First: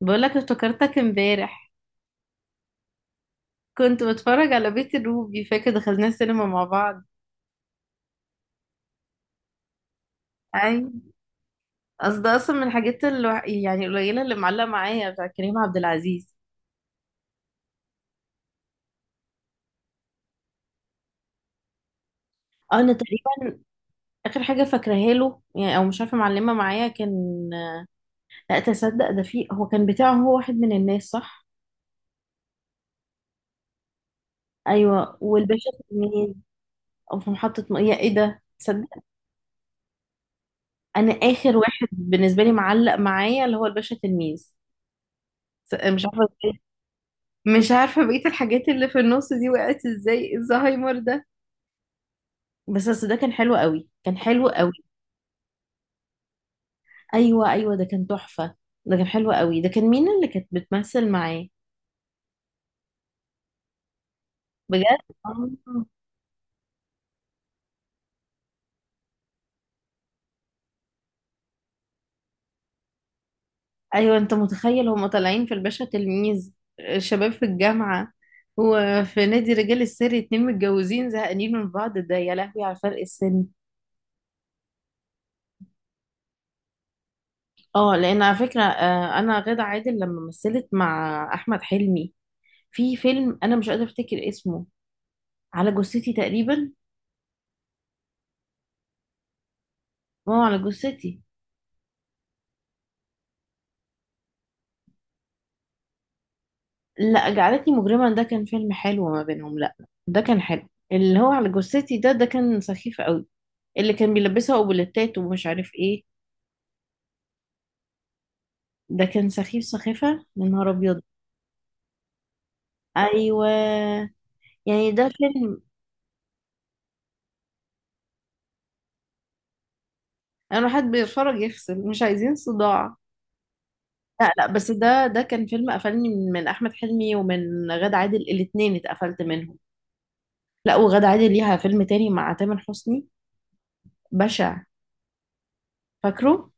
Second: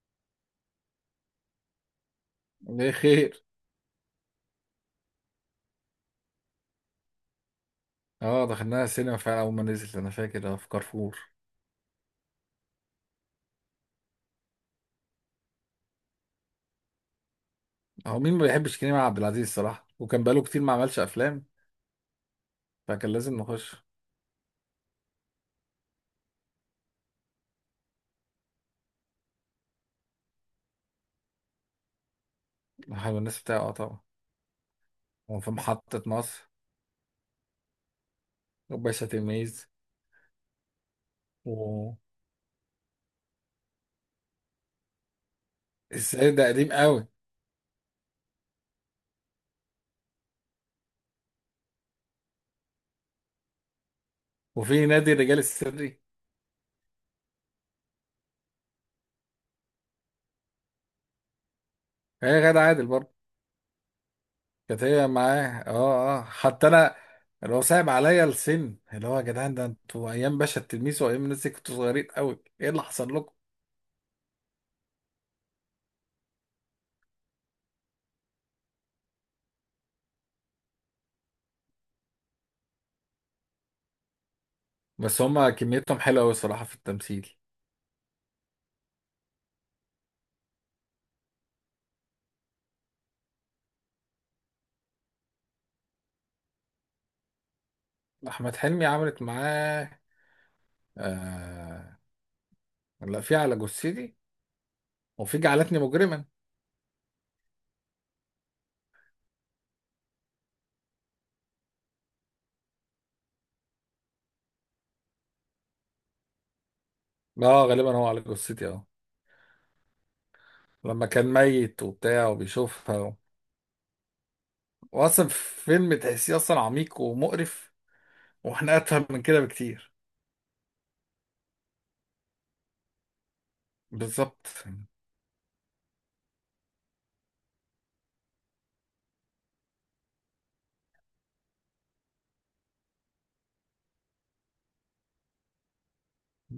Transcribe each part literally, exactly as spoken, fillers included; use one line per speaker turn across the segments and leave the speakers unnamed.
بقولك افتكرتك امبارح.
ليه؟ خير.
كنت بتفرج على بيت الروبي، فاكر دخلنا السينما مع بعض؟
اه دخلناها السينما فعلا، اول ما نزلت انا فاكر، اه في
اي.
كارفور.
اصل ده اصلا من الحاجات الوح... يعني القليله اللي معلقه معايا، بتاع كريم عبد العزيز.
هو مين ما بيحبش كريم عبد العزيز الصراحه؟ وكان بقاله كتير ما عملش افلام،
اه، انا
فكان لازم
تقريبا
نخش.
اخر حاجه فاكراها له يعني، او مش عارفه، معلمه معايا كان. لا تصدق، ده فيه، هو كان بتاعه، هو واحد من الناس صح.
حلو. الناس بتاعه، اه طبعا.
ايوه،
وفي
والباشا
محطه
تلميذ.
مصر،
او في محطه م... يا ايه ده، تصدق.
وباشا تلميذ،
انا اخر واحد
و
بالنسبه لي معلق معايا اللي هو الباشا تلميذ. س- مش عارفه.
السيد ده قديم قوي.
مش عارفة بقية الحاجات اللي في النص دي وقعت ازاي، الزهايمر ده. بس اصل ده كان حلو قوي، كان حلو قوي.
وفي نادي الرجال السري،
ايوه ايوه، ده كان تحفه. ده كان حلو قوي، ده كان مين اللي كانت بتمثل معاه؟
هي غادة عادل برضه. كانت
بجد؟
هي
آه.
معاه، اه اه حتى انا، اللي هو صعب عليا السن، اللي هو، يا جدعان، ده انتوا ايام باشا التلميذ وايام الناس دي كنتوا صغيرين قوي! ايه اللي حصل لكم؟
ايوه انت متخيل، هما طالعين في الباشا تلميذ آه، شباب في الجامعه، وفي نادي رجال السر اتنين متجوزين زهقانين من بعض، ده يا لهوي على فرق السن.
بس هما كميتهم حلوه قوي الصراحه في التمثيل.
اه لان على فكره، آه، انا غادة عادل لما مثلت مع احمد حلمي في فيلم، انا مش قادره افتكر اسمه، على جثتي تقريبا.
احمد حلمي عملت معاه؟
اه، على جثتي.
آه... لا، في على جثتي، وفي جعلتني مجرما.
لا، جعلتني مجرما ده كان فيلم حلو ما بينهم، لا. ده كان حلو، اللي هو على جثتي ده ده كان سخيف قوي. اللي كان بيلبسها اوبليتات ومش عارف ايه،
اه، غالبا هو على جثتي، اه.
ده كان سخيف سخيفة. يا نهار ابيض.
لما كان ميت وبتاع وبيشوفها و...
ايوه. يعني ده
واصلا
فيلم،
فيلم تحسيه اصلا عميق ومقرف، واحنا اتفهم من كده بكتير.
انا حد بيتفرج يفصل، مش عايزين صداع. لا لا،
بالظبط.
بس ده ده كان فيلم قفلني من من احمد حلمي ومن غادة عادل، الاتنين اتقفلت منهم. لا، وغادة عادل ليها فيلم تاني مع تامر حسني بشع، فاكره؟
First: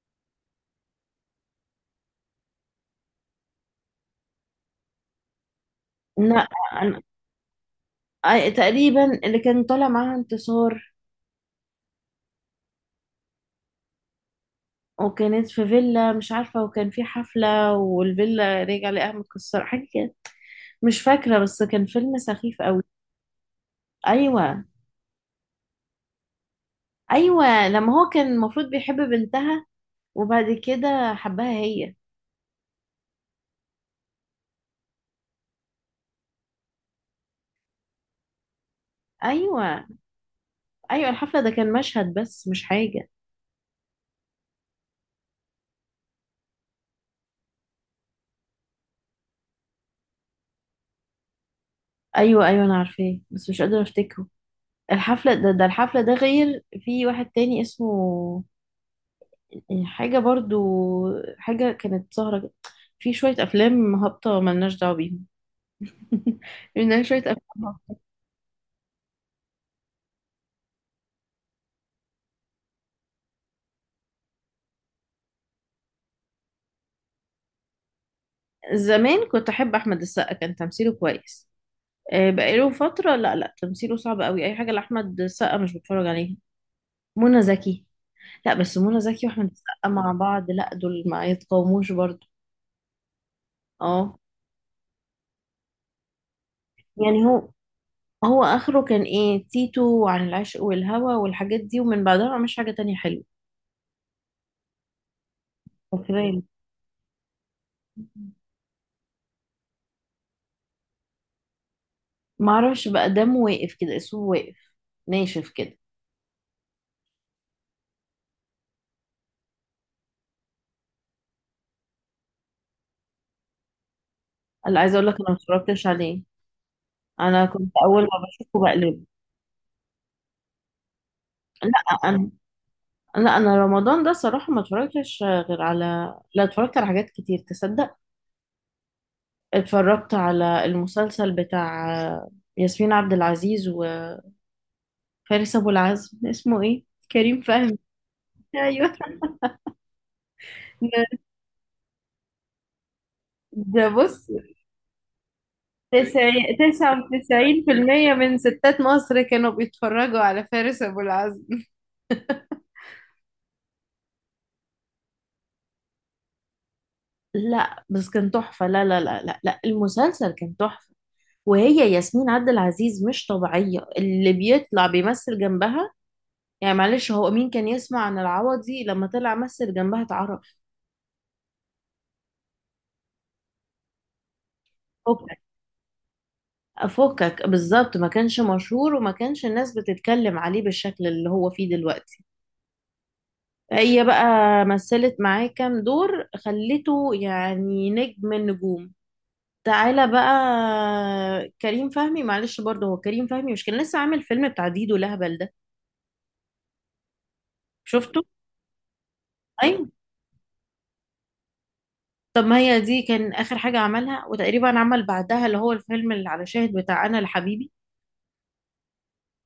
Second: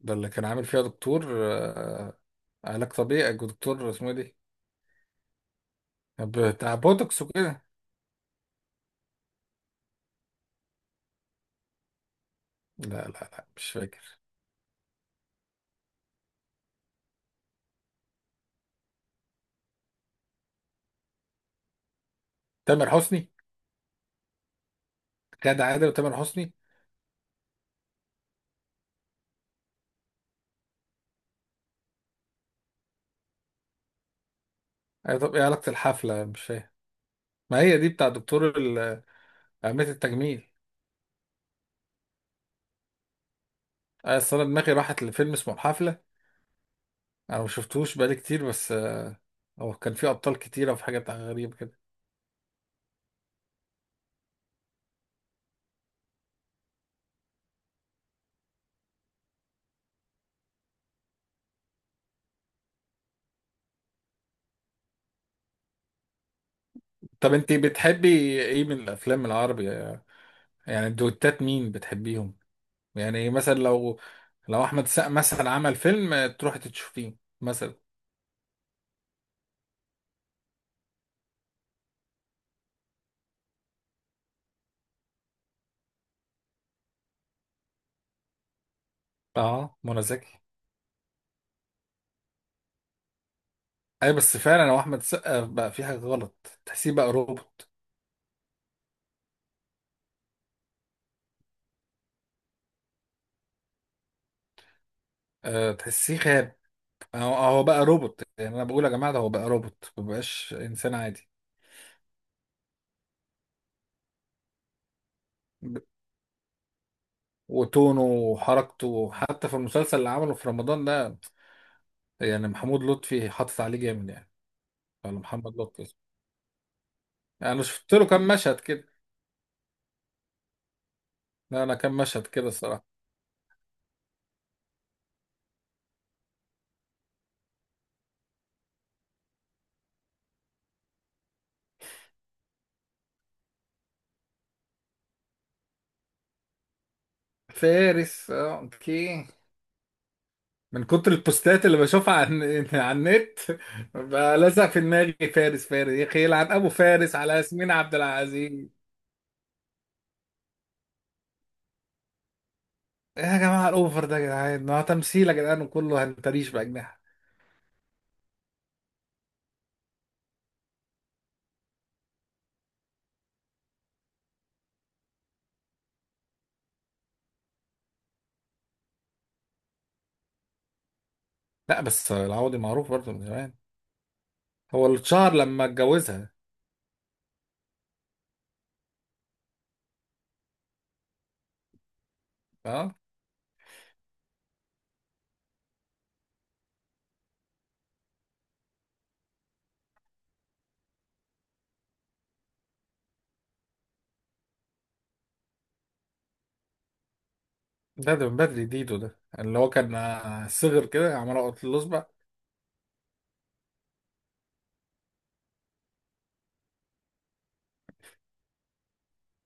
ده اللي كان عامل فيها دكتور، آه... علاج طبيعي، دكتور اسمه إيه دي؟
لا
بتاع
أنا-
بوتوكس وكده.
آه، تقريبا اللي كان طالع معاها انتصار،
لا لا لا، مش فاكر.
وكانت في فيلا مش عارفة، وكان في حفلة والفيلا رجع لقاها متكسرة حاجة كده، مش فاكرة، بس كان فيلم سخيف قوي.
تامر حسني.
أيوة.
غادة عادل وتامر حسني.
أيوة لما هو كان المفروض بيحب بنتها وبعد كده حبها هي.
أيوة، طب ايه علاقة الحفلة؟ مش فاهم. ما هي دي بتاع دكتور
أيوة.
قابلة التجميل.
أيوة الحفلة ده كان مشهد بس مش حاجة.
آه، أصل أنا دماغي راحت لفيلم اسمه الحفلة. أنا ما شفتهوش بقالي كتير، بس آه، هو كان فيه أبطال كتيرة وفي حاجات غريبة كده.
أيوة. أيوة أنا عارفاه بس مش قادرة أفتكره. الحفلة ده، ده الحفلة ده غير في واحد تاني اسمه يعني حاجة برضو، حاجة كانت سهرة. في شوية أفلام هابطة ملناش دعوة بيهم لأن شوية
طب
أفلام
أنت
هابطة.
بتحبي إيه من الأفلام العربي؟ آه، يعني الدويتات مين بتحبيهم؟ يعني مثلا لو، لو أحمد السقا مثلا عمل فيلم، آه، تروحي تشوفيه مثلا؟
زمان كنت أحب أحمد السقا، كان تمثيله كويس آه، بقاله فترة. لا لا، تمثيله صعب قوي، أي حاجة لأحمد السقا مش بتفرج عليها. منى زكي؟ لا، بس منى زكي وأحمد
أه،
السقا
منى
مع
زكي.
بعض لا، دول ما يتقاوموش برضو.
أي
اه.
بس فعلا هو أحمد السقا بقى في حاجة غلط، تحسيه بقى
يعني هو،
روبوت.
هو آخره كان إيه، تيتو وعن العشق والهوى والحاجات دي، ومن بعدها مش حاجة تانية حلوة
آه، تحسيه
فاكرة.
خاب. هو هو بقى روبوت، يعني أنا بقول يا جماعة ده هو بقى روبوت، مبقاش إنسان عادي.
ما اعرفش بقى، دمه واقف كده، اسمه واقف، ناشف كده.
وتونه وحركته حتى في المسلسل اللي عمله في رمضان ده، يعني محمود لطفي حاطط عليه جامد يعني.
انا عايزه اقول لك
ولا
انا ما
محمد لطفي
اتفرجتش
اسمه.
عليه، انا
يعني انا
كنت
شفت
اول
له
ما
كام
بشوفه
مشهد كده.
بقلبه.
لا انا كام
لا
مشهد
انا
كده الصراحه.
لا انا رمضان ده صراحه ما اتفرجتش، غير على، لا اتفرجت على حاجات كتير تصدق. اتفرجت على المسلسل بتاع ياسمين عبد العزيز وفارس ابو العزم، اسمه ايه؟ كريم فهمي.
فارس، آه،
ايوه.
اوكي. من كتر البوستات اللي بشوفها عن على النت،
ده بص،
بقى لازق في دماغي. فارس فارس، يا اخي، يلعن
تسعين،
ابو
تسعة
فارس على
وتسعين في
ياسمين عبد
المية من
العزيز.
ستات مصر كانوا بيتفرجوا على فارس أبو العزم.
إيه يا جماعه الاوفر ده يا جدعان؟ ما هو تمثيل يا جدعان وكله هنتريش باجنحه.
لا بس كان تحفة، لا لا لا لا لا، المسلسل كان تحفة. وهي ياسمين عبد العزيز مش طبيعية اللي بيطلع بيمثل جنبها. يعني معلش، هو مين كان يسمع عن العوضي لما طلع مثل جنبها اتعرف.
لا بس العوضي معروف برضه من زمان، هو اللي اتشهر
فكك،
لما اتجوزها.
فكك بالظبط، ما كانش مشهور وما كانش الناس بتتكلم عليه بالشكل اللي هو فيه دلوقتي.
اه،
هي بقى مثلت معاه كام دور خلته يعني نجم النجوم. تعالى بقى، كريم فهمي معلش برضه، هو كريم فهمي مش كان لسه عامل فيلم بتاع ديدو لهبل ده،
ده
شفته؟
ده من بدري. ديدو ده اللي هو
ايوه.
كان آه، صغر كده عمال اقط الاصبع.
طب ما هي دي كان اخر حاجه عملها، وتقريبا عمل بعدها اللي هو الفيلم اللي على شاهد بتاع انا لحبيبي،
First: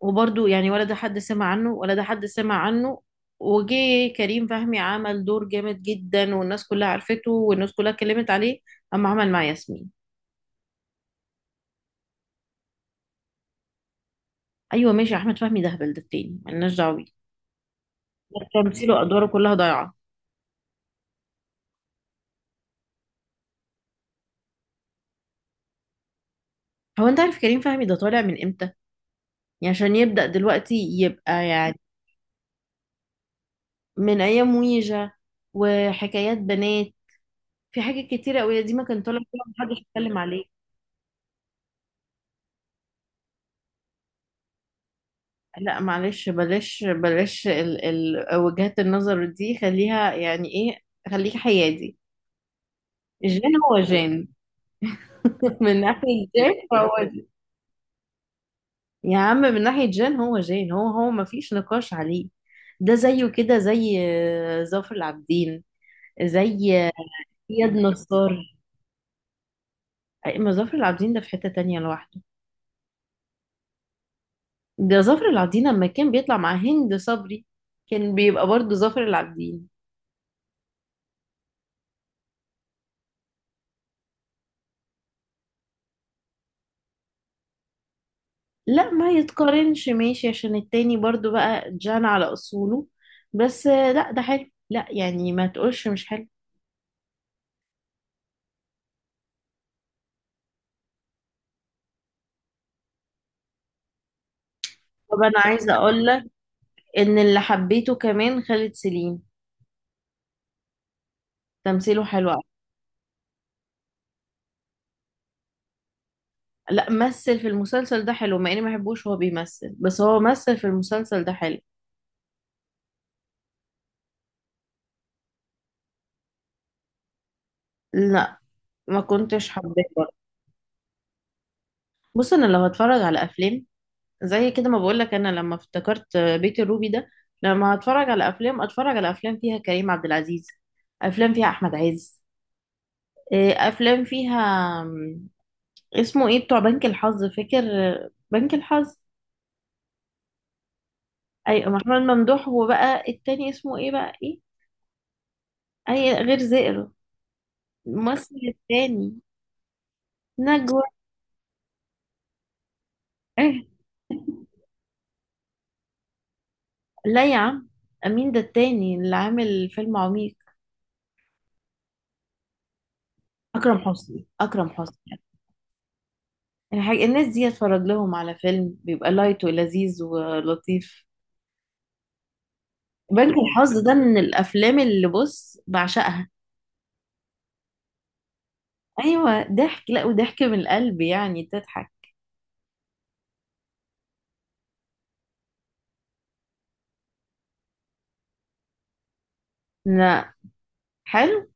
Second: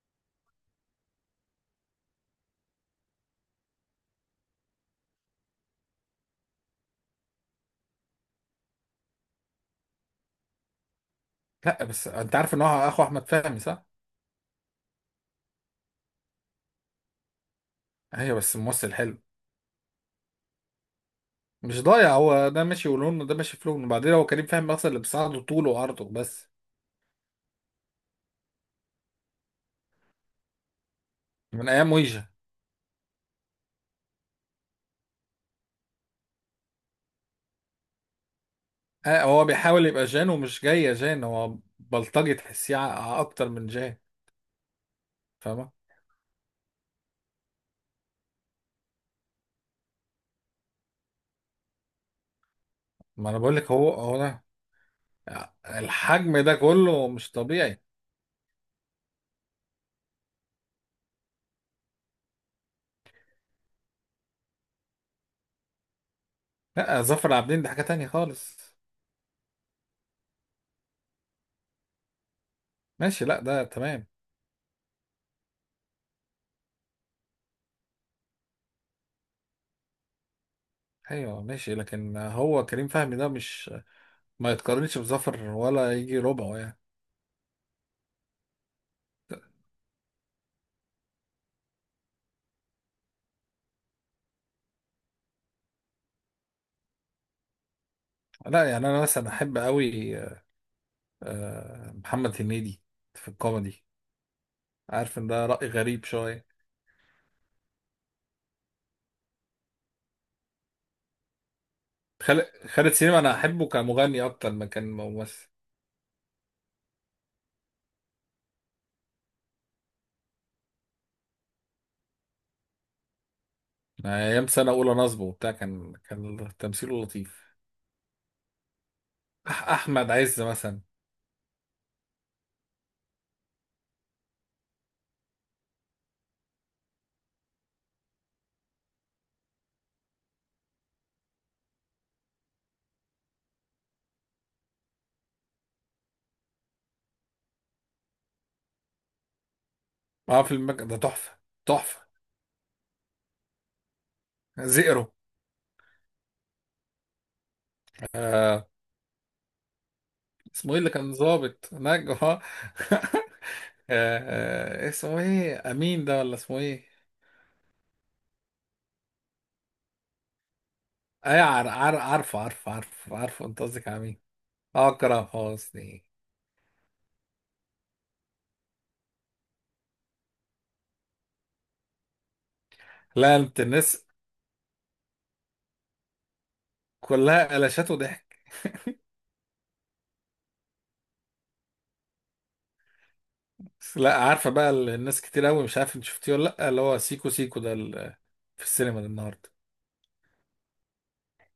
وبرضه يعني ولا ده حد سمع عنه ولا ده حد سمع عنه. وجي كريم فهمي عمل دور جامد جدا، والناس كلها عرفته والناس كلها اتكلمت عليه، اما عمل مع ياسمين.
لا بس انت عارف ان هو اخو احمد فهمي، صح؟
ايوه ماشي، احمد فهمي ده هبل، ده التاني ملناش دعوه بيه.
ايوه بس ممثل
تمثيله
حلو.
ادواره كلها ضايعه.
مش ضايع، هو ده ماشي ولونه، وده ماشي في لونه، وبعدين هو كريم فهمي اصلا اللي بيساعده طوله وعرضه بس.
هو انت عارف كريم فهمي ده طالع من امتى، يعني عشان يبدأ دلوقتي يبقى
من
يعني،
ايام ويجا.
من أيام ويجا وحكايات بنات، في حاجات كتيرة أوي دي ما كان طالع
آه،
فيها
هو
محدش
بيحاول يبقى
يتكلم
جان
عليه.
ومش جاي جان، هو بلطجي تحسيه، ع- اكتر من جان. فاهمه؟
لا معلش، بلاش بلاش، ال ال وجهات النظر دي خليها يعني إيه، خليك حيادي.
ما انا
جان
بقول لك،
هو
هو
جان
هو ده،
من ناحية
الحجم
جان
ده
فهو
كله
جان.
مش طبيعي.
يا عم من ناحية جان هو جان، هو هو ما فيش نقاش عليه. ده زيه كده زي آه، ظافر العابدين، زي آه،
لا ظافر عابدين ده
إياد
حاجه تانية
نصار.
خالص.
أي- ما ظافر العابدين ده في حتة تانية لوحده.
ماشي، لا ده تمام.
ده ظافر العابدين لما كان بيطلع مع هند صبري كان بيبقى برضه ظافر العابدين.
ايوه ماشي، لكن هو كريم فهمي ده مش، ما يتقارنش بظفر ولا يجي ربعه يعني.
لا ما يتقارنش، ماشي، عشان التاني برضه بقى جان على اصوله. بس آه، لا ده حلو، لا يعني ما تقولش مش حلو.
لا يعني انا مثلا احب قوي آه، محمد هنيدي في الكوميدي.
طب
عارف ان
انا
ده رأي
عايزه
غريب
اقول لك
شويه.
ان اللي حبيته كمان خالد سليم، تمثيله حلو أوي.
خالد خالد سليم انا احبه كمغني اكتر ما كان ممثل.
لا مثل في المسلسل ده حلو، مع اني ما بحبوش هو بيمثل، بس هو مثل في المسلسل ده حلو.
أنا ايام سنه اولى نصبه وبتاع كان كان تمثيله لطيف.
لا ما كنتش
أح
حباه
احمد
برضه.
عز مثلا.
بص انا لو هتفرج على افلام زي كده، ما بقولك انا لما افتكرت بيت الروبي ده، لما اتفرج على افلام اتفرج على افلام فيها كريم عبد العزيز، افلام فيها احمد عز، إيه، افلام فيها م، اسمه ايه بتوع بنك الحظ، فاكر؟ بنك الحظ.
اه، في المك... ده تحفه.
اي محمد
تحفه.
ممدوح، وبقى التاني اسمه ايه بقى ايه،
زئرو.
اي غير زئر، الممثل
آه
التاني،
اسمه ايه
نجوى.
اللي كان ظابط نجوى؟ آه،
إيه؟
آه، اسمه ايه امين ده، ولا اسمه ايه؟
لا يا عم، مين ده التاني اللي عامل فيلم عميق،
اي، عار عار عارفه عارفه عارفه عارفه، انت
اكرم
قصدك على مين.
حسني اكرم
آه،
حسني.
اكرم حسني.
الحاج... الناس دي اتفرج لهم على فيلم بيبقى لايت ولذيذ ولطيف. بنك
لا انت
الحظ ده
الناس
من الافلام اللي بص بعشقها.
كلها قلشات وضحك.
ايوه ضحك، لا وضحك من القلب يعني تضحك.
بس لا، عارفه بقى، ال- الناس كتير قوي، مش عارف انت شفتيه ولا لا، اللي هو سيكو سيكو ده ال- في السينما ده النهارده،
لا حلو.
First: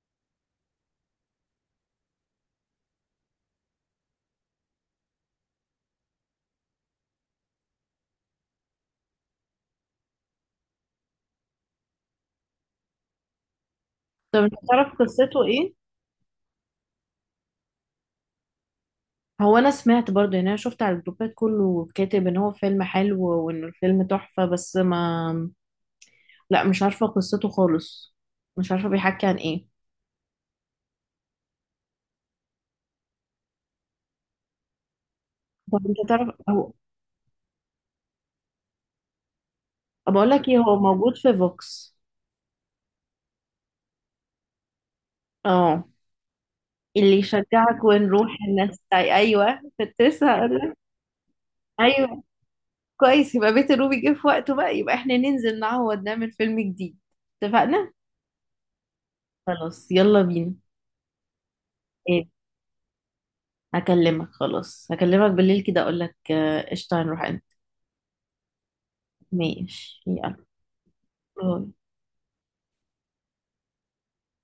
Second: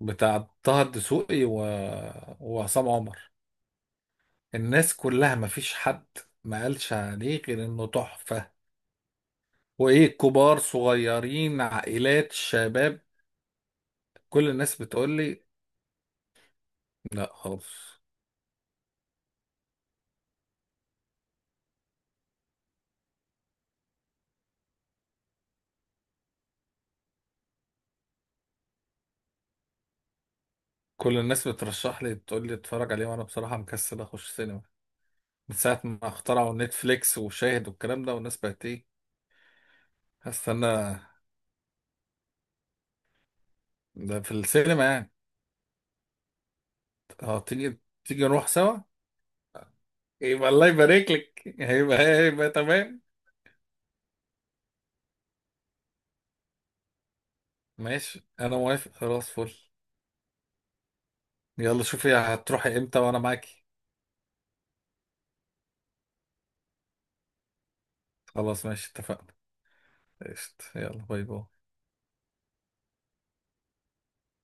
بتاع طه الدسوقي و... وعصام عمر. الناس كلها، ما فيش حد ما قالش عليه غير انه تحفه، وايه، كبار، صغيرين، عائلات، شباب،
طب
كل
انت
الناس
تعرف
بتقول لي.
قصته ايه؟
لا خالص.
هو انا سمعت برضه يعني، انا شفت على الجروبات كله كاتب ان هو فيلم حلو وان الفيلم تحفة بس ما، لا مش عارفة قصته خالص، مش عارفة بيحكي عن ايه.
كل الناس بترشح لي، بتقول لي اتفرج عليه، وانا بصراحة مكسل اخش سينما من ساعة
طب
ما
انت تعرف
اخترعوا
هو،
نتفليكس وشاهد والكلام ده، والناس بقت ايه.
بقول لك ايه، هو
هستنى.
موجود في فوكس.
ده في السينما يعني؟
اه. اللي
اه، تيجي،
يشجعك
تيجي
ونروح
نروح
الناس
سوا؟
تاي ايوه كنت لسه
يبقى
هقول
الله
لك.
يبارك لك، هيبقى
ايوه
هيبقى تمام.
كويس، يبقى بيت الروبي جه في وقته بقى، يبقى احنا ننزل نعوض نعمل فيلم جديد، اتفقنا.
ماشي، انا موافق، خلاص، فل.
خلاص يلا بينا.
يلا شوفي
ايه؟
هتروحي امتى وانا معاكي.
هكلمك خلاص، هكلمك بالليل كده اقول لك آه، قشطه هنروح امتى.
خلاص ماشي، اتفقنا.
ماشي يلا.
قشطة، يلا، باي باي.
باي.